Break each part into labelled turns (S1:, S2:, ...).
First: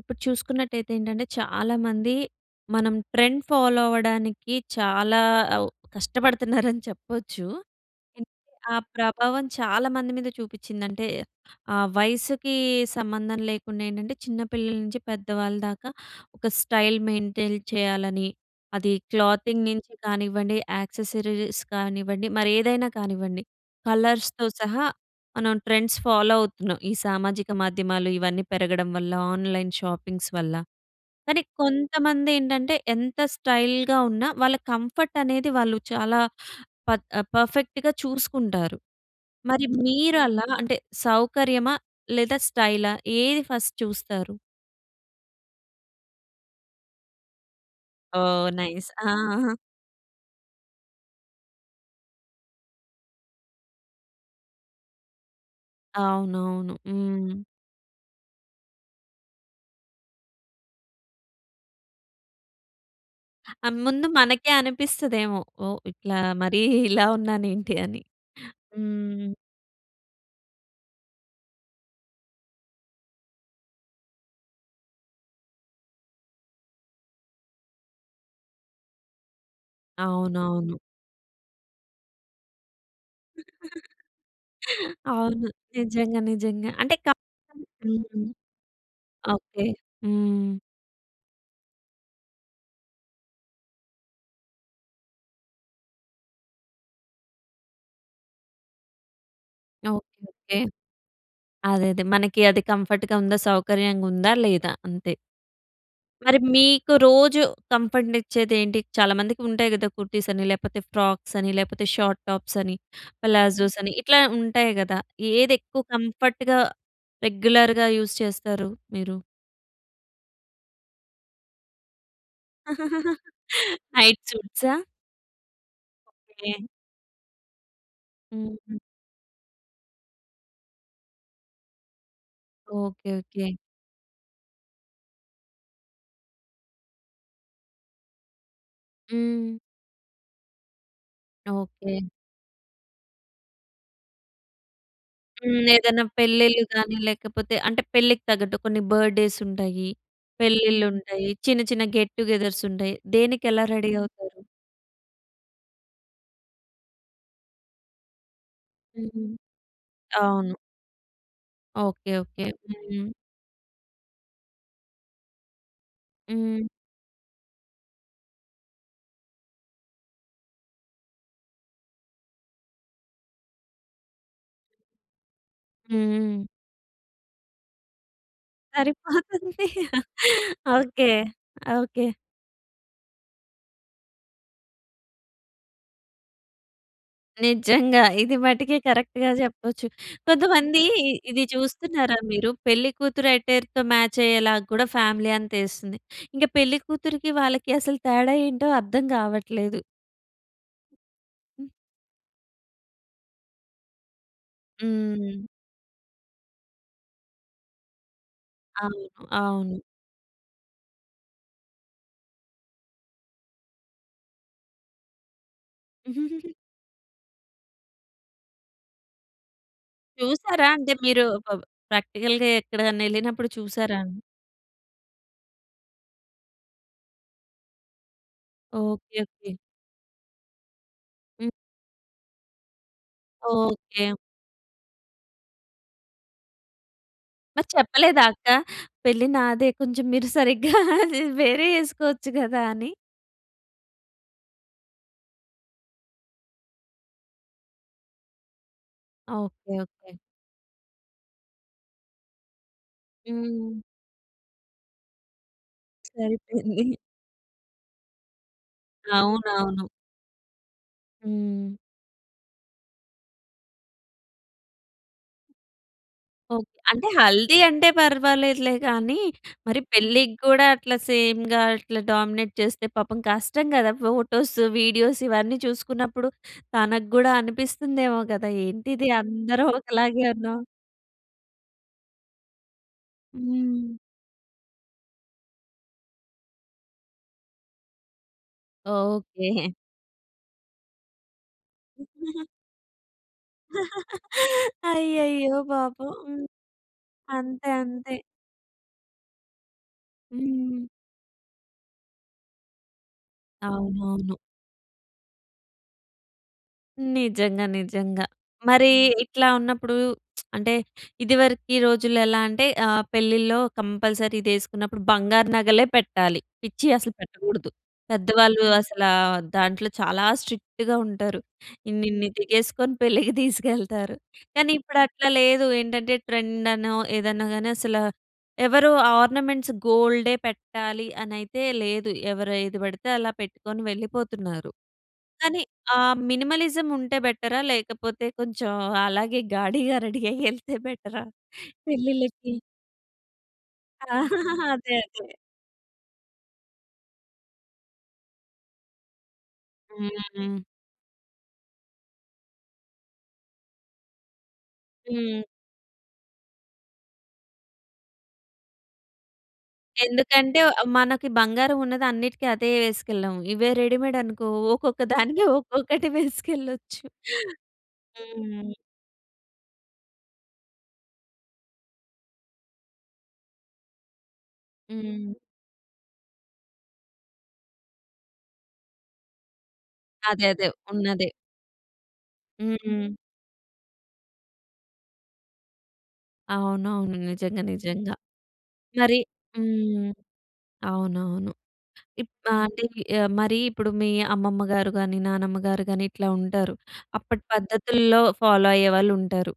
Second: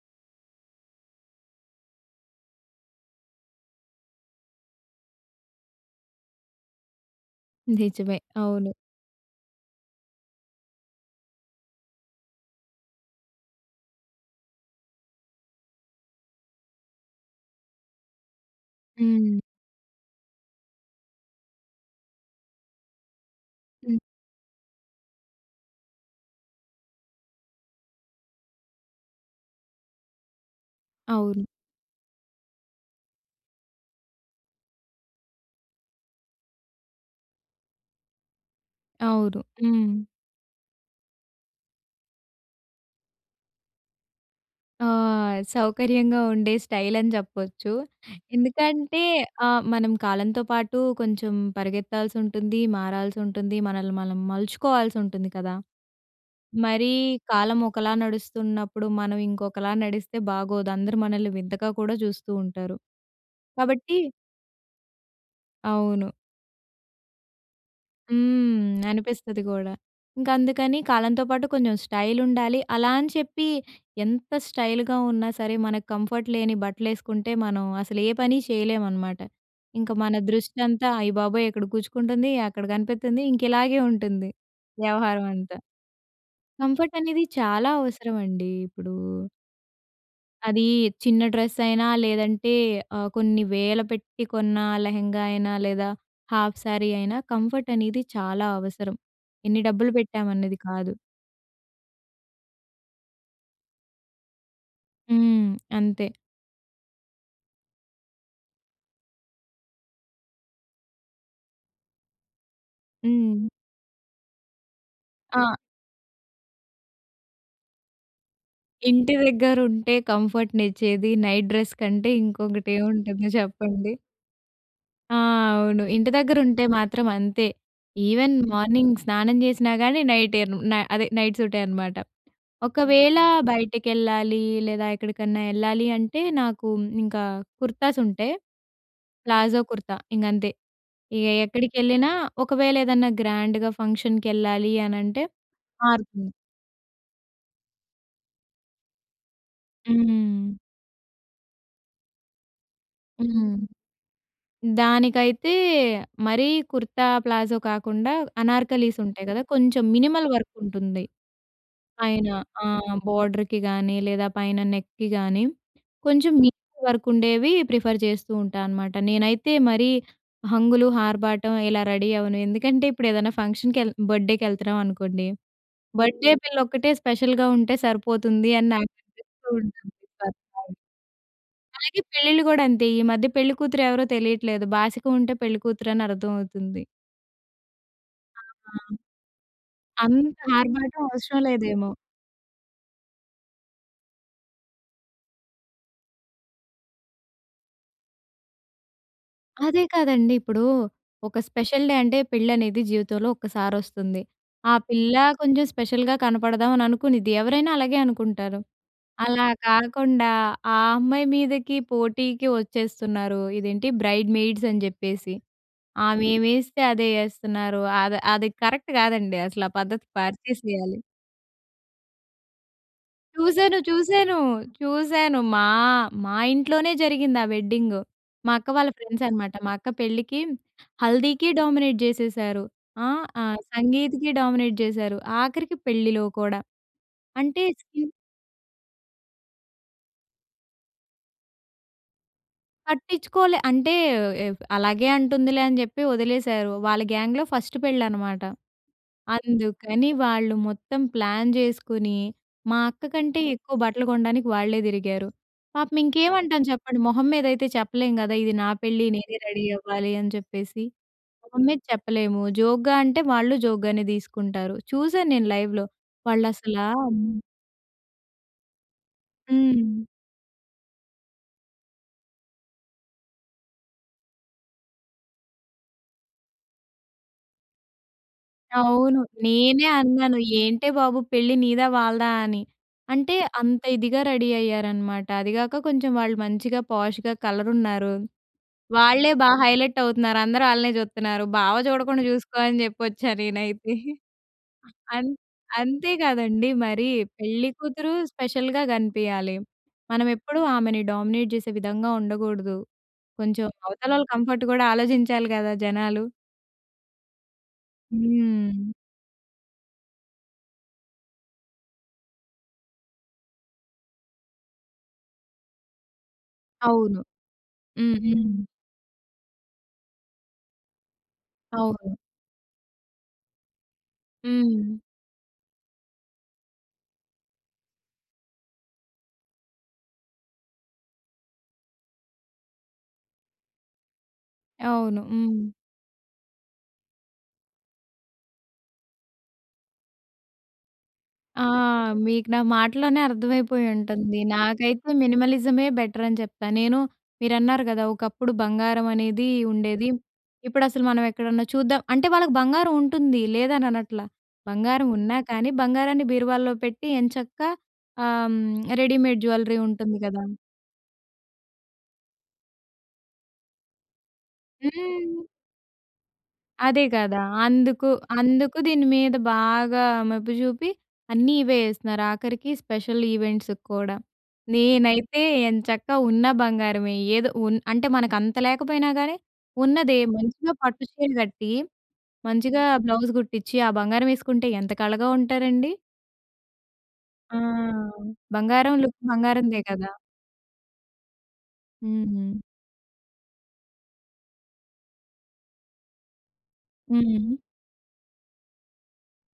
S1: ఇప్పుడు చూసుకున్నట్టయితే ఏంటంటే, చాలామంది మనం ట్రెండ్ ఫాలో అవ్వడానికి చాలా అవు కష్టపడతన్నారని చెప్పచ్చు.
S2: నిజమే.
S1: ఏంటి
S2: అవును.
S1: ఆ ప్రభావం చాలామంది మీద చూపిచ్చింది. అంటే, ఆ వయసుకీ సంబంధం లేకుండేంటంటే, చిన్న పిల్లల నించి పెద్ద వాళ్ళ దాకా, ఒక స్టైల్ మెయింటెయిల్ చెయ్యాలని. అదీ
S2: హ్మ్.
S1: క్లాతింగ్ నించి కానివ్వండి, యాక్సెసరీస్ కానివ్వండి, మరేదైనా కానివ్వండి.
S2: హ్మ్.
S1: కలర్స్‌తో సహా మనం ట్రెండ్స్ ఫాలో అవుతున్నాం, ఈ సామాజిక మాధ్యమాలు ఇవన్నీ పెరగడం వల్ల, ఆన్లైన్ షాపింగ్స్ వల్ల, కానీ
S2: అవును.
S1: కొంతమందేంటంటే ఎంత స్టైల్‌గా ఉన్నా, వాళ్ళ కంఫర్టనేది వాళ్ళు చాలా పత్ పర్ఫెక్ట్‌గా చూసుకుంటారు.
S2: అవును.
S1: మరి
S2: హ్మ్.
S1: మీరలా, అంటే, సౌకర్యమా లేదా స్టైలా ఏది ఫస్ట్ చూస్తారు?
S2: ఆహ్, సౌకర్యంగా ఉండే స్టైలని జెప్పచ్చు.
S1: ఓహ్! నైస్.
S2: ఎందుకంటే
S1: ఆ!
S2: ఆహ్, మనం కాలంతో పాటు కొంచం పరిగెత్తాల్సుంటుంది, మారాల్సుంటుంది, మనల్ని మనం మలుచుకోవాల్సుంటుంది కదా!
S1: అవునవును.
S2: మరీ
S1: హ్మ్.
S2: కాలం ఒకలా నడుస్తున్నప్పుడు మనం ఇంకొకలా నడిస్తే బాగోదు. అందరు మనల్ని వింతగా కూడా చూస్తూ ఉంటారు.
S1: ఆ!
S2: కాబట్టి
S1: ముందు మనకే అనిపిస్తదేమో! ఓహ్!
S2: అవును.
S1: ఇట్లా, మరీ ఇలా ఉన్నానేంటి అని?
S2: హ్మ్.
S1: హ్మ్.
S2: అనిపిస్తది గూడా. ఇంకందుకని కాలంతో పాటు కొంచం స్టైలుండాలి. అలా అని చెప్పీ ఎంత స్టైలుగా ఉన్నా సరే, మనకు కంఫర్ట్ లేని బట్టలేసుకుంటే, మనం అసలు ఏ పని చెయ్యలేవనమాట. ఇంక మన
S1: అవునవును.
S2: దృష్టంతా, అయ్య బాబోయ్! ఇక్కడ గుచ్చుకుంటంది, అక్కడ గనిపిత్తంది. ఇంక ఇలాగే ఉంటుంది వ్యవహారం
S1: అవును.
S2: అంతా.
S1: నిజంగా. నిజంగా. అంటే,
S2: కంఫర్టనేది చాలా
S1: కంఫర్ట్
S2: అవసరమండీ ఇప్పుడూ.
S1: ఓకే. హ్మ్.
S2: అదీ చిన్న డ్రెసయినా, లేదంటే, ఆహ్, కొన్ని వేల పెట్టి కొన్నా లెహంగా అయినా, లేదా హాఫ్ శారీ అయినా, కంఫర్టనేది చాలా అవసరం. ఎన్ని డబ్బులు
S1: ఓకే.
S2: పెట్టామన్నది
S1: ఓకే.
S2: కాదు.
S1: అదే అదే. మనకి అది కంఫర్ట్‌గ ఉందా, సౌకర్యంగుందా, లేదా అంతే.
S2: హ్మ్. అంతే!
S1: మరి మీకు రోజూ కంఫర్ట్‌నిచ్చేది ఏంటి? చాలామందికి ఉంటాయి కదా కుర్తీసని, లేపోతే ఫ్రాక్సని, లేపోతే షాట్ టాప్సని,
S2: హ్మ్.
S1: ప్లాజోసని, ఇట్లా ఉంటాయి గదా! ఏది
S2: ఆ!
S1: ఎక్కువ కంఫర్ట్‌గా, రెగ్యులర్‌గా యూజ్ చేస్తారు
S2: ఇంటి
S1: మీరు?
S2: దెగ్గరుంటే, కంఫర్ట్‌నిచ్చేది నైట్ డ్రెస్ కంటే ఇంకొకటి ఏవుంటుంది చెప్పండి.
S1: నైట్ సూట్సా?
S2: ఆ! అవును. ఇంటి
S1: ఓకే.
S2: దగ్గరుంటే మాత్రం అంతే. ఈవెన్
S1: హ్మ్.
S2: మార్నింగ్ స్నానం చేసినా గానీ, నైటేను న అదే నైట్ సూటే అనమాట.
S1: ఓకే.
S2: ఒకవేళా
S1: ఓకే.
S2: బయటకెళ్ళాలీ, లేదా ఎక్కడికన్నా యెళ్ళాలి అంటే, నాకు ఇంకా కుర్తాసుంటే,
S1: హ్మ్.
S2: ప్లాజో కుర్తా ఇంగంతే. ఇగ
S1: ఓకే.
S2: ఎక్కడికెళ్ళినా ఒకవేళ, ఏదన్నా గ్రాండ్‌గా ఫంక్షన్‌కెళ్ళాలి అనంటే
S1: హ్మ్. ఏదన్నా
S2: మారుతుంది.
S1: పెళ్ళిళ్ళు గానీ, లేకపోతే, అంటే, పెళ్ళికి తగ్గట్టు కొన్ని బర్త్‌డేసుంటాయి,
S2: హ్మ్.
S1: పెళ్ళిళ్ళుంటాయి. చిన్న, చిన్న గెట్‌టుగెదర్సుంటాయి.
S2: హ్మ్.
S1: దేనికెలా రెడీ అవుతారు?
S2: దానికైతే మరీ కుర్తా, ప్లాజో కాకుండా, అనార్కలీసుంటాయి
S1: హ్మ్.
S2: కదా! కొంచం మినిమల్
S1: అవును.
S2: వర్కుంటుంది
S1: ఓకే.
S2: పైన.
S1: ఓకే.
S2: ఆ!
S1: హ్మ్.
S2: బోర్డర్‌కి గానీ, లేదా పైన నెక్‌కి గానీ, కొంచం నీట్
S1: హ్మ్.
S2: వర్కుండేవి ప్రిఫర్ చేస్తూ ఉంటానమాట. నేనైతే మరీ హంగులు, ఆర్భాటం ఇలా రెడీ అవ్వను. ఎందుకంటే, ఇప్పుడేదన్నా ఫంక్షన్‌కెళ్ బర్త్‌డే‌కెళ్తన్నావనుకోండి. బర్త్‌డే‌
S1: హ్మ్.
S2: పిల్లొక్కటే స్పెషల్‌గా ఉంటే సరిపోతుంది అని నాకనిపిస్తూ
S1: సరిపోతుంది.
S2: ఉంటుంది. [unintelligible]
S1: ఓకే.
S2: అలాగే
S1: ఓకే.
S2: పెళ్ళిళ్ళు గూడంతే. ఈ మధ్య పెళ్ళికూతురు ఎవరో తెలీట్లేదు. బాసికం ఉంటే పెళ్ళికూతురు అని అర్ధమవుతుంది.
S1: నిజంగా. ఇది మటికే
S2: ఆహా!
S1: కరెక్ట్‌గా జెప్పొచ్చు.
S2: అంత
S1: కొంతమంది
S2: ఆర్భాటం అవసరం
S1: ఇది
S2: లేదేమో.
S1: చూస్తున్నారా మీరు, పెళ్ళికూతురు అట్టర్‌తో మాచ్ అయ్యేలాగా కూడా ఫ్యామిలీ అంత ఏస్తుంది. ఇంక పెళ్ళి కూతురికి వాళ్ళకి అసలు తేడా ఏంటో అర్థం గావట్లేదు.
S2: అదే కాదండి. ఇప్పుడూ ఒక
S1: హ్మ్.
S2: స్పెషల్ డే అంటే పెళ్ళనేది జీవితంలో ఒక్కసారి వస్తుంది. ఆ పిల్ల
S1: హ్మ్.
S2: కొంచెం స్పెషల్‌గా కనపడదాం అని అనుకునిద్ది. ఎవరైనా అలాగే అనుకుంటారు.
S1: అవును.
S2: అలా
S1: అవును.
S2: కాకుండా, ఆ అమ్మాయి మీదకి పోటీకి వచ్చేస్తున్నారు, ఇదేంటి బ్రైడ్ మెయిడ్స్ అని జెప్పేసి. ఆమె ఏం యేస్తే అదే యేస్తున్నారు. అది అది కరెక్ట్ గాదండి అసల, ఆ పద్ధతి
S1: చూసారా? అంటే
S2: మార్చసేయాలి.
S1: మీరు పబ్ ప్రాక్టికల్‌గా ఎక్కడైనా ఎళ్ళినప్పుడు
S2: చూసాను,
S1: చూసారా అని.
S2: చూసాను. చూసాను. మా మా ఇంట్లోనే జరిగింది ఆ వెడ్డింగు. మా అక్క వాళ్ళ
S1: ఓకే.
S2: ఫ్రెండ్స్ అనమాట.
S1: ఓకే.
S2: మా అక్క పెళ్ళికి హల్దీకి
S1: హ్మ్.
S2: డామినేట్ జేసేసారు. ఆహ్, ఆ
S1: ఓకే.
S2: సంగీత్‌కి డామినేట్ జేసారు. ఆఖరికి పెళ్ళిలో కూడా. అంటే
S1: మరి
S2: సి
S1: చెప్పలేదా అక్క, పెళ్ళి నాదే కొంచెం మీరు సరిగ్గా వేరే ఏసుకోవచ్చు గదా అని.
S2: పట్టించుకోలే. అంటే ఏవ్ అలాగే అంటుందిలే అని జెప్పి వదిలేసారు. వాళ్ళ గ్యాంగ్‌లో ఫస్ట్ పెళ్ళి అనమాట.
S1: ఆ! ఓకే.
S2: అందుకని
S1: ఓకే.
S2: వాళ్ళు మొత్తం ప్లాన్ జేసుకొని. మా అక్క కంటే ఎక్కువ
S1: హ్మ్.
S2: బట్టలు కొనడానికి వాళ్ళే తిరిగారు. పాపం ఇంకేమంటాం
S1: సరిపోయింది.
S2: చెప్పండి. మొహం మీద అయితే చెప్పలేం గదా! ఇది నా పెళ్ళి నేనే రెడీ
S1: అవునవును.
S2: అవ్వాలి అని చెప్పేసి. మొహం
S1: హ్మ్.
S2: మీద చెప్పలేము, జోక్‌గా అంటే వాళ్ళు జోక్‌గానే తీసుకుంటారు. చూశాను నేను లైవ్‌లో. వాళ్ళు
S1: ఓకే.
S2: అసలా
S1: అంటే, హల్దీ అంటే పర్వాలేదులే గానీ, మరి
S2: హ్మ్.
S1: పెళ్ళికి గూడా అట్లా సేమ్‌గా అట్లా డామినేట్ చేస్తే పాపం కష్టం గదా. ఫోటోస్, వీడియోస్ ఇవన్నీ చూసుకున్నప్పుడు తనకి గూడా అనిపిస్తుందేమో కదా! ఏంటిది
S2: అవును.
S1: అందరూ
S2: నేనే
S1: ఒకలాగే
S2: అన్నాను.
S1: ఉన్నాం.
S2: ఏంటే బాబు పెళ్ళి నీదా వాళ్ళదా అని. అంటే అంత
S1: హ్మ్.
S2: ఇదిగా రెడీ అయ్యారనమాట. అది గాక కొంచెం వాళ్ళు మంచిగా, పోష్‌గా కలరున్నారు. వాళ్ళే బాగా
S1: ఓకే.
S2: హైలైట్ అవుతున్నారు. అందరూ ఆళ్ళనే చూత్తన్నారు. బావ జూడకుండా జూసుకో అని జెప్పొచ్చా నేనైతే. అం
S1: అయ్యయ్యో!
S2: అంతే
S1: పాపం. హ్మ్.
S2: గదండి మరి, పెళ్లి
S1: అంతే
S2: కూతురు
S1: అంతే.
S2: స్పెషల్‌గా గనిపియాలి. మనం ఎప్పుడూ
S1: హ్మ్.
S2: ఆమెని డామినేట్ జేసే విధంగా ఉండగూడదు. కొంచెం అవతల వాళ్ళ
S1: అవునవును.
S2: కంఫర్ట్ గూడా ఆలోచించాలి గదా జనాలు.
S1: నిజంగా నిజంగా. మరీ
S2: హ్మ్.
S1: ఇట్లా ఉన్నప్పుడు అంటే ఇదివరకి రోజుల్లో ఎలా అంటే, ఆహ్, పెళ్ళిలో కంపల్సరీ ఇది ఏసుకున్నప్పుడు, బంగారు నగలే పెట్టాలి. పిచ్చి అసలు
S2: అవును.
S1: పెట్టకూడదు.
S2: హ్మ్. హ్మ్.
S1: పెద్దవాళ్ళు అసలా దాంట్లో చాలా స్ట్రిక్ట్‌గా ఉంటారు.
S2: అవును.
S1: ఇన్నిన్ని దిగేసుకొని పెళ్ళికి దీసుకెళ్తారు. కానీ
S2: హ్మ్.
S1: ఇప్పుడు అట్లా లేదు ఏంటంటే, ట్రెండ్ అనో, ఏదన్నా గాని అసల. ఎవరు ఆర్నమెంట్స్ గోల్డే పెట్టాలి అని అయితే లేదు. ఎవరు ఏది పడితే అలా పెట్టుకొని వెళ్ళిపోతున్నారు.
S2: అవును.
S1: కానీ,
S2: హ్మ్.
S1: ఆ మినిమలిజం ఉంటే బెట‌రా? లేకపోతే కొంచెం అలాగే గాడిగా రెడీ అయ్యి యేళ్తే బెట‌రా
S2: ఆ! మీకు
S1: పె‌ళ్ళిళ్ళకి?
S2: నా మాటల్లోనే అర్థమైపోయి ఉంటుంది.
S1: అదే.
S2: నాకైతే
S1: అదే.
S2: మినిమలిజమే బెటర్ అని జెప్తా. నేను మీరన్నారు గదా! ఒకప్పుడు బంగారం అనేది ఉండేది.
S1: హ్మ్. హ్మ్.
S2: ఇప్పుడు అసలు మనం ఎక్కడన్నా చూద్దాం అంటే వాళ్ళకి బంగారం ఉంటుంది లేదని అనట్ల. బంగారం ఉన్నా
S1: హ్మ్.
S2: కానీ, బంగారాన్ని బీరువాలో పెట్టి ఎంచక్కా ఆహ్, రెడీమేడ్ జ్యువెల్లరీ ఉంటుంది గదా!
S1: ఎందుకంటే, అవ్ మనకు బంగారం ఉన్నది అన్నిటికి అదే యేసుకెళ్ళాం. ఇవే రెడీమేడ్ అనుకో ఒక్కొక్క దానికి
S2: హ్మ్.
S1: ఒక్కొక్కటి
S2: అదే
S1: వేసుకెళ్ళోచ్చు.
S2: కదా! అందుకు,
S1: హ్మ్.
S2: అందుకు దీని మీద బాగా మెప్పు జూపి, అన్నీ ఇవే యేస్తున్నారు. ఆఖరికి స్పెషల్ ఈవెంట్స్ కూడా.
S1: హ్మ్.
S2: నేనైతే ఏం చక్క ఉన్న బంగారమే ఏదో ఉన్ అంటే మనకు అంత లేకపోయినా గానీ, ఉన్నదే
S1: అదే. అదే.
S2: మంచిగా పట్టు
S1: ఉన్నదే.
S2: చీర కట్టీ, మంచిగా
S1: హ్మ్.
S2: బ్లౌజ్ గుట్టిచి ఆ బంగారం యేసుకుంటే ఎంత కళగా ఉంటారండి.
S1: అవునవును.
S2: ఆ!
S1: నిజంగా. నిజంగా.
S2: బంగారం
S1: మరి
S2: లుక్ బంగారందే
S1: హ్మ్.
S2: కదా!
S1: అవునవును. ఇప్
S2: హుహు.
S1: ఆహ్! అంటే ఈ మరి ఇప్పుడు మీ అమ్మమ్మ గారు గాని, నానమ్మ గారు గాని ఇట్లా ఉంటారు. అప్పటి
S2: హ్మ్.
S1: పద్ధతుల్లో ఫాలో అయ్యేవాళ్ళుంటారు.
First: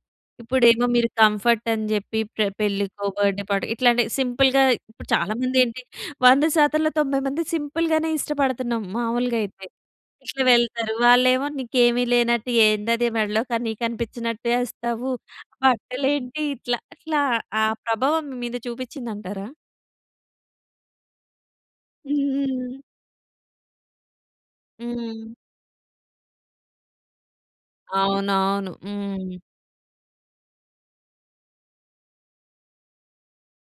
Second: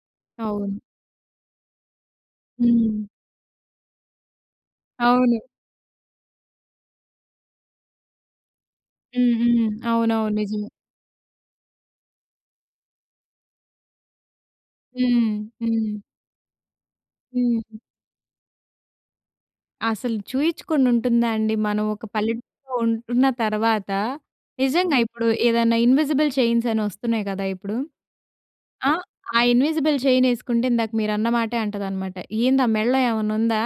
S2: అవును.
S1: ఇప్పుడేమో మీరు కంఫర్ట్ అని జెప్పి ప్ర పెళ్ళికో
S2: హ్మ్.
S1: బర్త్‌డే‌ పార్టీ ఇట్లాంటి సింపుల్‌గా ఇప్పుడు చాలా
S2: అవును.
S1: మంది ఏంటి 100 శాతంలో 90 సింపుల్‌గానే ఇష్టపడుతున్నాం
S2: హ్మ్.
S1: మామూలుగయితే.
S2: హ్మ్. అవునవును.
S1: ఇట్లా
S2: నిజమే.
S1: వెళ్తారు వాళ్ళేమో "నీకేమి లేనట్టు ఏందది మెడలో కని కనిపించినట్టేస్తావు
S2: హ్మ్. హ్మ్.
S1: బట్టలేంటి" ఇట్లా, ఇట్లా ఆ
S2: హ్మ్.
S1: ప్రభావం మీ మీద చూపిచ్చింది అంటారా?
S2: అసలు చూయిచ్చుకొని ఉంటుందా అండి? మనం ఒక పల్లెటూరులో ఉంటున్న తర్వాత, నిజంగా ఇప్పుడు
S1: హ్మ్.
S2: ఏదైనా ఇన్విజిబుల్ చైన్స్ అని వస్తున్నాయి కదా! ఇప్పుడు.
S1: అవునవును.
S2: ఆ!
S1: హ్మ్.
S2: ఆ ఇన్విజిబుల్ చైన్ యేసుకుంటే ఇందాక మీరన్నమాటే అంటదనమాట. "ఏంద ఆ మెడలో ఏమన్నా ఉందా?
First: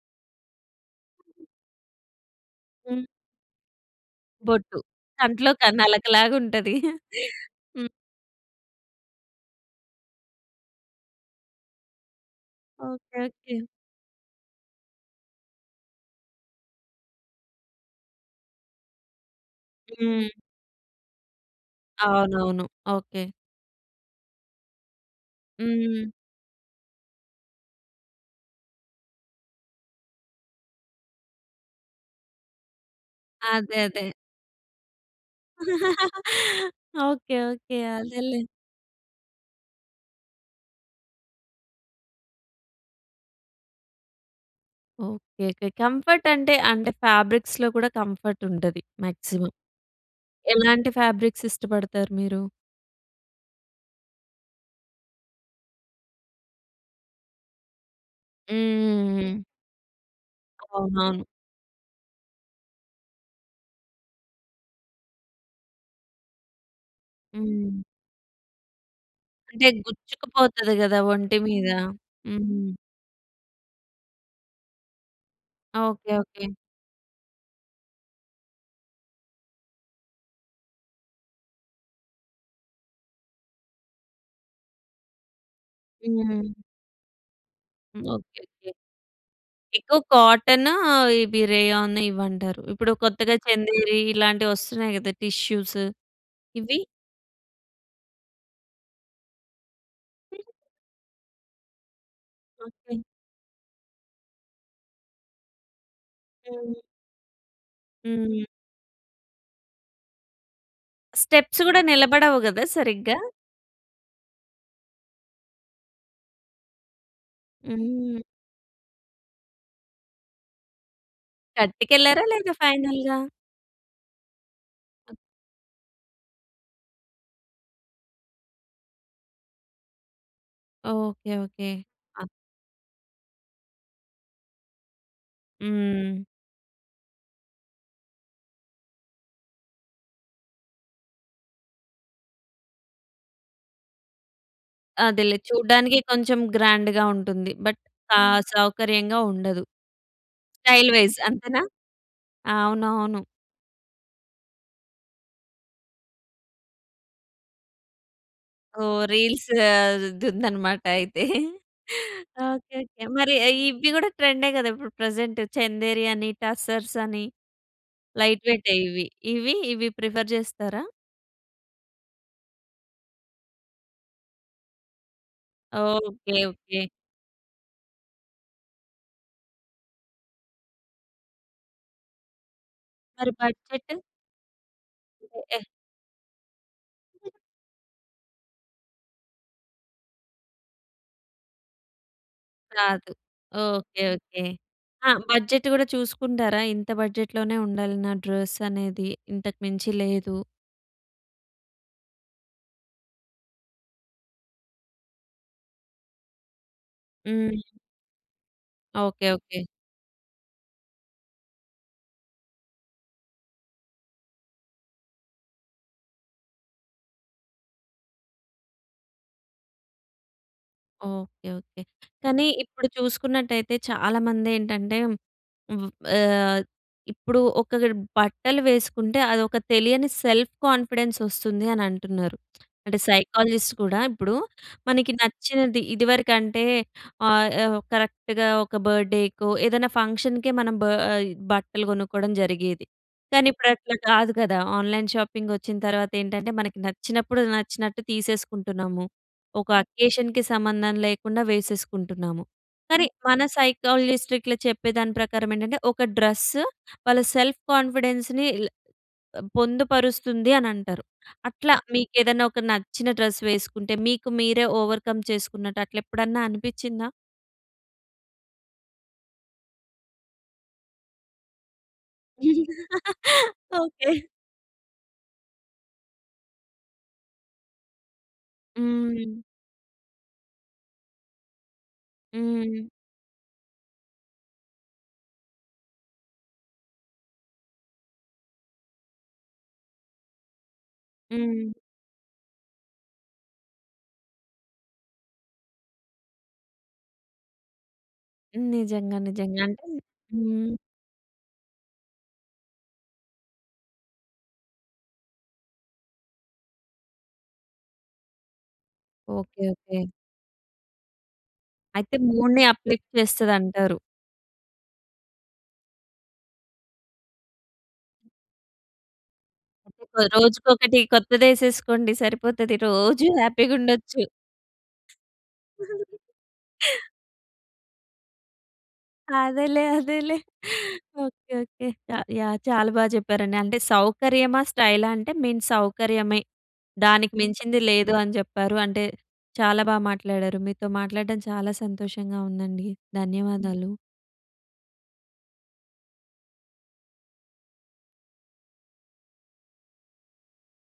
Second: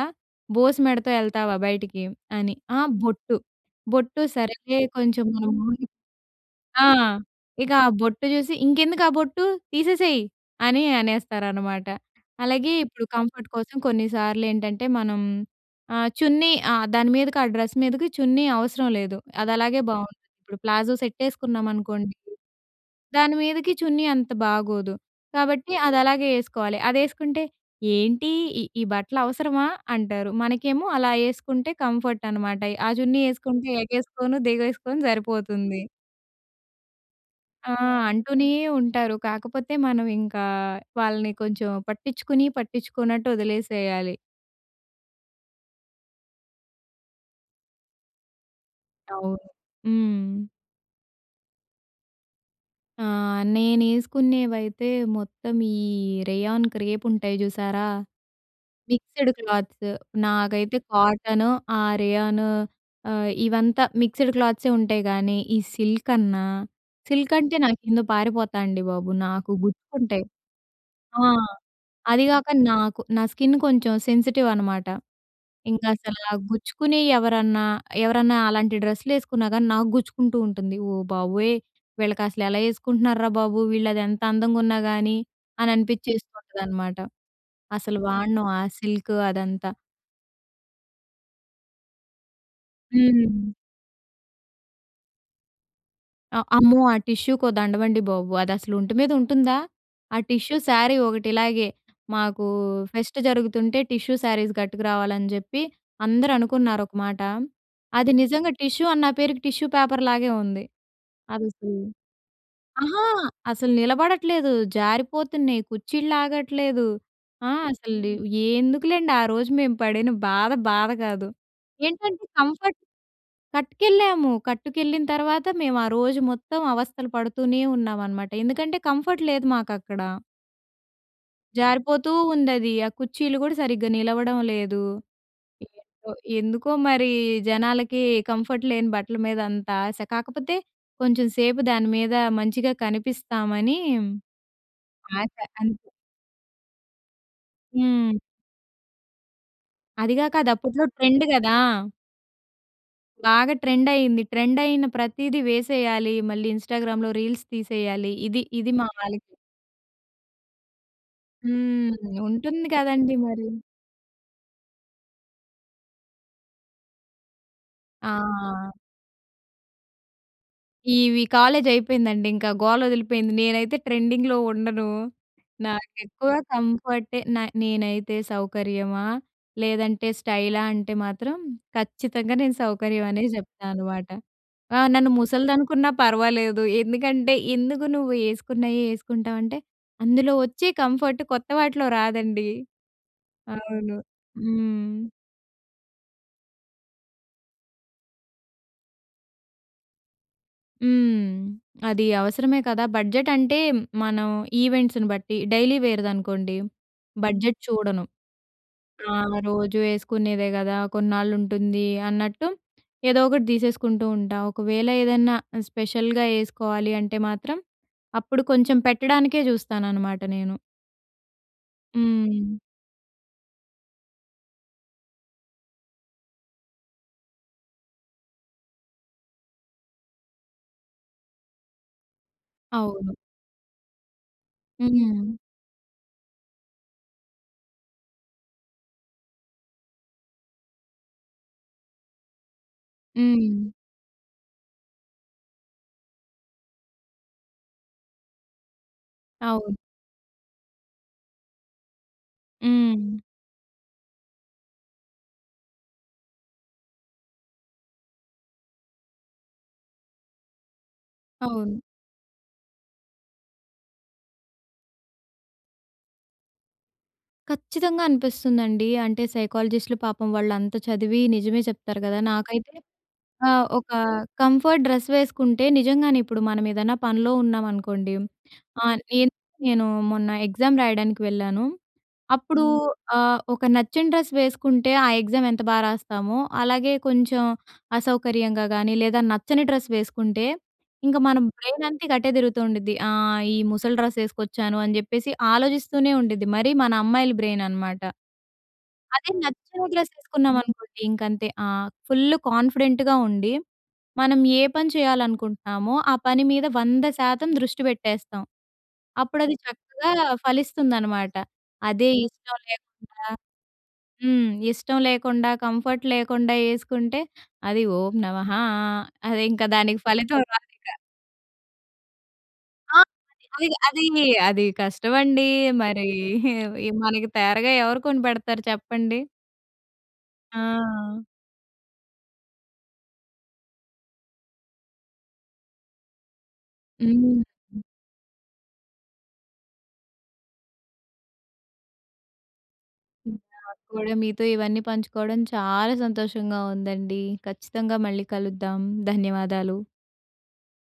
S2: బోసు మెడతో యెళ్తావా బయటికి" అని. ఆహ్,
S1: హ్మ్.
S2: బొట్టు, బొట్టు సరేలే
S1: బొట్టు.
S2: కొంచెం
S1: కంట్లో
S2: మనము
S1: క నలకలాగుంటది.
S2: ఆ! ఇక ఆ
S1: హ్మ్.
S2: బొట్టు చూసి "ఇంకెందుకు ఆ బొట్టు, తీసేసేయ్" అని అనేస్తారనమాట. అలాగే ఇప్పుడు
S1: ఓకే.
S2: Comfort
S1: okay.
S2: కోసం కొన్నిసార్లు ఏంటంటే, మనం ఆహ్, చున్నీ ఆహ్, దాని మీదకి ఆ డ్రెస్ మీదకి చున్నీ అవసరం లేదు. అది అలాగే బావుంటుంది.
S1: హ్మ్.
S2: ఇప్పుడు ప్లాజో సెట్ యేసుకున్నామనుకోండి,
S1: అవునవును. ఓకే.
S2: దాని మీదకి చున్నీ అంత బాగోదు. కాబట్టి
S1: హ్మ్.
S2: అదలాగే యేసుకోవాలి. అదేసుకుంటే, "ఏంటి? ఈ ఈ బట్టలవసరమా" అంటారు. మనకేమో అలా యేసుకుంటే కంఫర్ట్ అనమాట. ఎయ్ ఆ చున్నీ యేసుకుంటే
S1: అదే. అదే.
S2: ఎగేసుకొను, దిగేసుకొను సరిపోతుంది.
S1: ఓకే.
S2: ఆ!
S1: ఓకే. అదేలే.
S2: అంటూనే ఉంటారు. కాకపోతే మనం ఇంకా, వాళ్ళని కొంచెం పట్టిచ్చుకుని, పట్టించుకోన్నట్టు వదిలేసేయాలి.
S1: ఓకే. ఓకే. కంఫర్ట్ అంటే, అంటే ఫాబ్రిక్స్‌లో కూడా కంఫర్ట్ ఉంటది
S2: అవును.
S1: మాక్సిమం.
S2: హ్మ్.
S1: ఎలాంటి ఫ్యాబ్రిక్స్ ఇష్టపడతారు మీరు?
S2: ఆ! నేను ఏసుకునేవైతే మొత్తం ఈ రేయాన్ క్రేప్ ఉంటాయి చూసారా!
S1: హ్మ్. హ్మ్.
S2: మిక్స్‌డ్
S1: హ్మ్.
S2: క్లాత్స్. నాకైతే
S1: అవునవును.
S2: కాటను, ఆ రేయాను ఆహ్, ఇవంతా మిక్స్‌‌డ్ క్లోత్సే ఉంటాయి కానీ, ఈ సిల్క్ అన్న, సిల్క్ అంటే
S1: హ్మ్.
S2: నాకింద పారిపోతా అండి బాబు. నాకు
S1: అంటే
S2: గుచ్చుకుంటాయి.
S1: గుచ్చుకు పోతది కదా!
S2: ఆ!
S1: ఒంటి మీద?
S2: అది కాక
S1: హుహు.
S2: నాకు నా స్కిన్ కొంచెం సెన్సిటివ్ అనమాట. ఇంకా
S1: ఓకే.
S2: అసల
S1: ఓకే.
S2: గుచ్చుకునెయి ఎవరన్నా, ఎవరన్నా అలాంటి డ్రెస్‌లు వేసుకున్నా కానీ నాకు గుచ్చుకుంటూ ఉంటుంది. "ఓ బాబోయ్! వీళ్ళకి అసలు ఎలా వేసుకుంటున్నార్రా బాబు వీళ్ళు, అది ఎంత అందంగా ఉన్నా కానీ," అని
S1: హ్మ్.
S2: అనిపించేస్తుంటుందనమాట. అసలు
S1: ఓకే.
S2: వాడను, ఆ
S1: ఓకే.
S2: సిల్క్ అదంతా.
S1: ఎక్కువ కాటనూ, ఇవి రేయాన్ ఇవి అంటారు. ఇప్పుడు కొత్తగా
S2: హ్మ్.
S1: చందేరి, ఇలాంటివి వస్తున్నాయి కదా! టిష్యూస్.
S2: ఆ! అమ్మో!
S1: ఇవి.
S2: ఆ టిష్యూకి దండవండి బాబు. అదసలు ఒంటి మీద ఉంటుందా? ఆ టిష్యూ శారీ ఒకటి ఇలాగే, మాకు
S1: ఓకే.
S2: ఫెస్ట్ జరుగుతుంటే టిష్యూ శారీస్ గట్టుకు రావాలని చెప్పి అందరూ
S1: హ్మ్.
S2: అనుకున్నారు ఒక మాట. అది
S1: హ్మ్.
S2: నిజంగా టిష్యూ అన్నా పేరుకి టిష్యూ పేపర్‌లాగే ఉంది. అది
S1: స్టెప్స్
S2: అసలు
S1: కూడా నిలబడవు కదా
S2: అహ!
S1: సరిగ్గా?
S2: అసలు నిలబడట్లేదు. జారిపోతున్నాయి. కుచ్చిల్లాగట్లేదు. ఆ! అసలు
S1: హ్మ్.
S2: ఎందుకులెండి, ఆ రోజు మేము పడిన బాధ బాధ కాదు.
S1: కట్టుకెళ్లార
S2: ఏంటంటే
S1: లేదా
S2: కంఫర్ట్
S1: ఫైనల్‌గా?
S2: కట్టుకెళ్ళాము. కట్టుకెళ్ళిన తర్వాత మేము ఆ రోజు మొత్తం అవస్థలు పడుతూనే ఉన్నాం అనమాట. ఎందుకంటే కంఫర్ట్ లేదు మాకు అక్కడ.
S1: ఓకే. ఓకే.
S2: జారిపోతూ
S1: ఆ!
S2: ఉందది. ఆ కుచ్చీళ్ళు గూడా సరిగ్గా నిలవడం లేదు. ఏంటో,
S1: హ్మ్.
S2: ఎందుకో మరీ జనాలకీ కంఫర్ట్ లేని బట్టల మీద అంత ఆశ. కాకపోతే, కొంచెం సేపు దాని మీద మంచిగా కనిపిస్తామనీ ఆశ,
S1: అదేలే.
S2: అంతే.
S1: చూడ్డానికి కొంచం గ్రాండ్‌గా ఉంటుంది. బట్
S2: హ్మ్.
S1: ఆహ్, సౌకర్యంగా ఉండదు.
S2: అది గాక, అది అప్పుటులో
S1: స్టైల్ వైస్
S2: ట్రెండ్ గదా!
S1: అంతేనా? అవునవును.
S2: బాగా ట్రెండయింది. ట్రెండయిన ప్రతీది వేసేయాలీ. మళ్ళీ ఇంస్టాగ్రామ్‌లో రీల్స్ తీసెయ్యాలి. ఇది, ఇది మా
S1: ఓహ్!
S2: వాళ్ళకి
S1: రీల్సా ద్ దుందనమాట అయితే.
S2: హ్మ్. ఉంటుంది
S1: ఓకే. ఓకే.
S2: కదండి
S1: మరి
S2: మరి.
S1: ఏ ఇవ్వి గూడా ట్రెం‌డే గదా ఇప్పుడు ప్రెజెంట్. చెందేరి అనీ, టస్సర్సని. లైట్
S2: ఆ!
S1: వెయి‌టే ఇవి. ఇవీ ఇవి ప్రిఫర్ చేస్తారా?
S2: ఈవి కాలేజయిపోయిందండి, ఇంకా గోలొదిలిపోయింది. నేనైతే ట్రెండింగ్‌లో ఉండను. నాకెక్కువ
S1: ఓకే. ఓకే.
S2: కంఫర్టే న నేనైతే సౌకర్యమా, లేదంటే స్టైలా అంటే మాత్రం, ఖచ్చితంగా నేను సౌకర్యం అనే
S1: మరి బడ్జెట్?
S2: చెప్తా‌నమాట. ఆ! నన్ను
S1: ఏ
S2: ముసలదనుకున్నా పర్వాలేదు. ఎందుకంటే, ఎందుకు నువ్వు యేసుకున్నయ్యే యేసుకుంటావంటే, అందులో ఒచ్చే కంఫర్ట్ కొత్త వాటిలో రాదండి.
S1: కాదు.
S2: అవును.
S1: ఓకే. ఓకే.
S2: హ్మ్.
S1: ఆ! బడ్జెట్ గూడా చూసుకుంటారా, ఇంత బడ్జెట్లోనే ఉండాలి నా డ్రస్ అనేది ఇంతకు మించి లేదు?
S2: హ్మ్. అది అవసరమే కదా! బడ్జెట్ అంటే మనం ఈవెంట్స్‌ని బట్టి. డైలీ వేర్‌దనుకోండి బడ్జెట్
S1: హ్మ్.
S2: చూడను. ఆ!
S1: ఓకే. ఓకే.
S2: రోజు వేసుకునేదే కదా! కొన్నాళ్ళు ఉంటుంది అన్నట్టు, ఏదోకటి తీసేసుకుంటూ ఉంటా. ఒకవేళ ఏదన్నా స్పెషల్‌గా ఏసుకోవాలి అంటే మాత్రం, అప్పుడు కొంచెం పెట్టడానికే చూస్తాననమాట నేను.
S1: Okay okay. కానీ
S2: హ్మ్.
S1: ఇప్పుడు చూసుకున్నట్టయితే చాలామందేంటంటే, ఉవు ఆహ్, ఇప్పుడు ఒక బట్టలు వేసుకుంటే అదొక తెలియని సెల్ఫ్ కాన్ఫిడెన్సొస్తుంది అని అంటున్నారు. అంటే
S2: అవును.
S1: సైకాలజిస్ట్ కూడా ఇప్పుడు, మనకి
S2: హ్మ్.
S1: నచ్చినది ఇదివరకంటే ఆహ్, ఆ కరెక్ట్‌గా ఒక బర్త్‌డేకో ఏదైనా ఫంక్షన్‌కే మనం బా ఆహ్ బట్టలు కొనుక్కోవడం జరిగేది. కానీ ఇప్పుడు
S2: హ్మ్.
S1: అట్లా కాదు కదా! ఆన్‌లైన్ షాపింగ్ వచ్చిన తర్వాత ఏంటంటే, మనకి నచ్చినప్పుడు నచ్చినట్ట్టు తీసేసుకుంటున్నాము. ఒక
S2: అవును.
S1: అకేషన్‌కి సంబంధం లేకుండా వేసేసుకుంటున్నాము. కానీ,
S2: హ్మ్.
S1: మన సైకాలజిస్ట్ ఇట్లా చెప్పే దాని ప్రకారం ఏంటంటే ఒక డ్రెస్సు వాళ్ళ సెల్ఫ్ కాన్ఫిడెన్స్‌ని ఇల్ ఆహ్, పొందుపరుస్తుంది అని అంటారు.
S2: అవును.
S1: అట్లా మీకేదన్నా ఒక నచ్చిన డ్రెస్ వేసుకుంటే, మీకు మీరే ఓవర్‌కమ్ చేసుకున్నట్టు అట్లా ఎప్పుడన్నా అనిపించిందా?
S2: ఖచ్చితంగా అనిపిస్తుందండి. అంటే సైకాలజిస్ట్‌లు పాపం వాళ్ళంత చదివి నిజమే చెప్తారు కదా! నాకైతే ఆహ్, ఒక
S1: ఓకె.
S2: కంఫర్ట్ డ్రెస్ వేసుకుంటే నిజంగానే ఇప్పుడు మనమేదైనా పనిలో ఉన్నామనుకోండి ఆహ్, ఏం
S1: హ్మ్.
S2: నేను మొన్న ఎగ్జామ్ రాయడానికి వెళ్ళాను. అప్పుడూ
S1: హ్మ్.
S2: ఆహ్, ఒక నచ్చిన డ్రెస్ వేసుకుంటే ఆ ఎగ్జామ్ ఎంత బాగా రాస్తామో! అలాగే కొంచెం అసౌకర్యంగా గానీ లేదా నచ్చని డ్రెస్ వేసుకుంటే, ఇంకా మన
S1: హ్మ్.
S2: బ్రైన్ అంత ఇంక అటే తిరుగుతూ ఉండుద్ది! ఆహ్, ఈ ముసలి డ్రెస్ ఎసుకొచ్చాను అని చెప్పేసి ఆలోచిస్తూనే ఉండుద్ది. మరీ మన అమ్మాయిల బ్రెయిన్ అనమాట.
S1: నిజంగా!
S2: అదే
S1: నిజంగా!
S2: నచ్చిన
S1: అంటే
S2: డ్రెస్
S1: హ్మ్.
S2: ఎసుకున్నామనుకోండి ఇంకంతే ఆహ్, ఫుల్ కాన్ఫిడెంట్‌గా ఉండి మనం ఏ పని చేయాలనుకుంటున్నామో ఆ పని మీద 100% దృష్టి పెట్టేస్తాం! అప్పుడది
S1: ఓకె, ఓకె.
S2: చక్కగా ఫలిస్తుందనమాట. అదే
S1: అయితే
S2: ఇష్టం
S1: మూడ్‌ని అప్‌లిఫ్ట్
S2: లేకుండా
S1: చేస్తదంటారు.
S2: హ్మ్. ఇష్టం లేకుండా కంఫర్ట్ లేకుండా ఎసుకుంటే అది ఓం నమః అది ఇంకా దానికి ఫలితం రాదిక.
S1: రోజుకొకటి కొత్తది ఎసేసుకోండి సరిపోతది
S2: ఆ!
S1: రోజు
S2: అది
S1: హ్యాపీగా
S2: అదీ
S1: ఉండొచ్చు.
S2: అది కష్టమండీ! మరీ మనకీ తేరగా ఎవరు కొనిపెడతారు చెప్పండి?
S1: అదేలే అదేలే.
S2: ఆ!
S1: Okay, okay. Ya yeah! చాలా బాగా చెప్పారండి. అంటే సౌకర్యమా? స్టైలా? అంటే మెయిన్ సౌకర్యమే
S2: హ్మ్.
S1: దానికి మించింది
S2: హ్మ్.
S1: లేదు అని చెప్పారు. అంటే చాలా బా మాట్లాడారు. మీతో మాట్లాడడం చాలా సంతోషంగా ఉందండి. ధన్యవాదాలు.
S2: నాక్కూడా మీతో ఇవన్నీ పంచుకోవడం చాలా సంతోషంగా ఉందండి. ఖచ్చితంగా మళ్ళీ కలుద్దాం. ధన్యవాదాలు.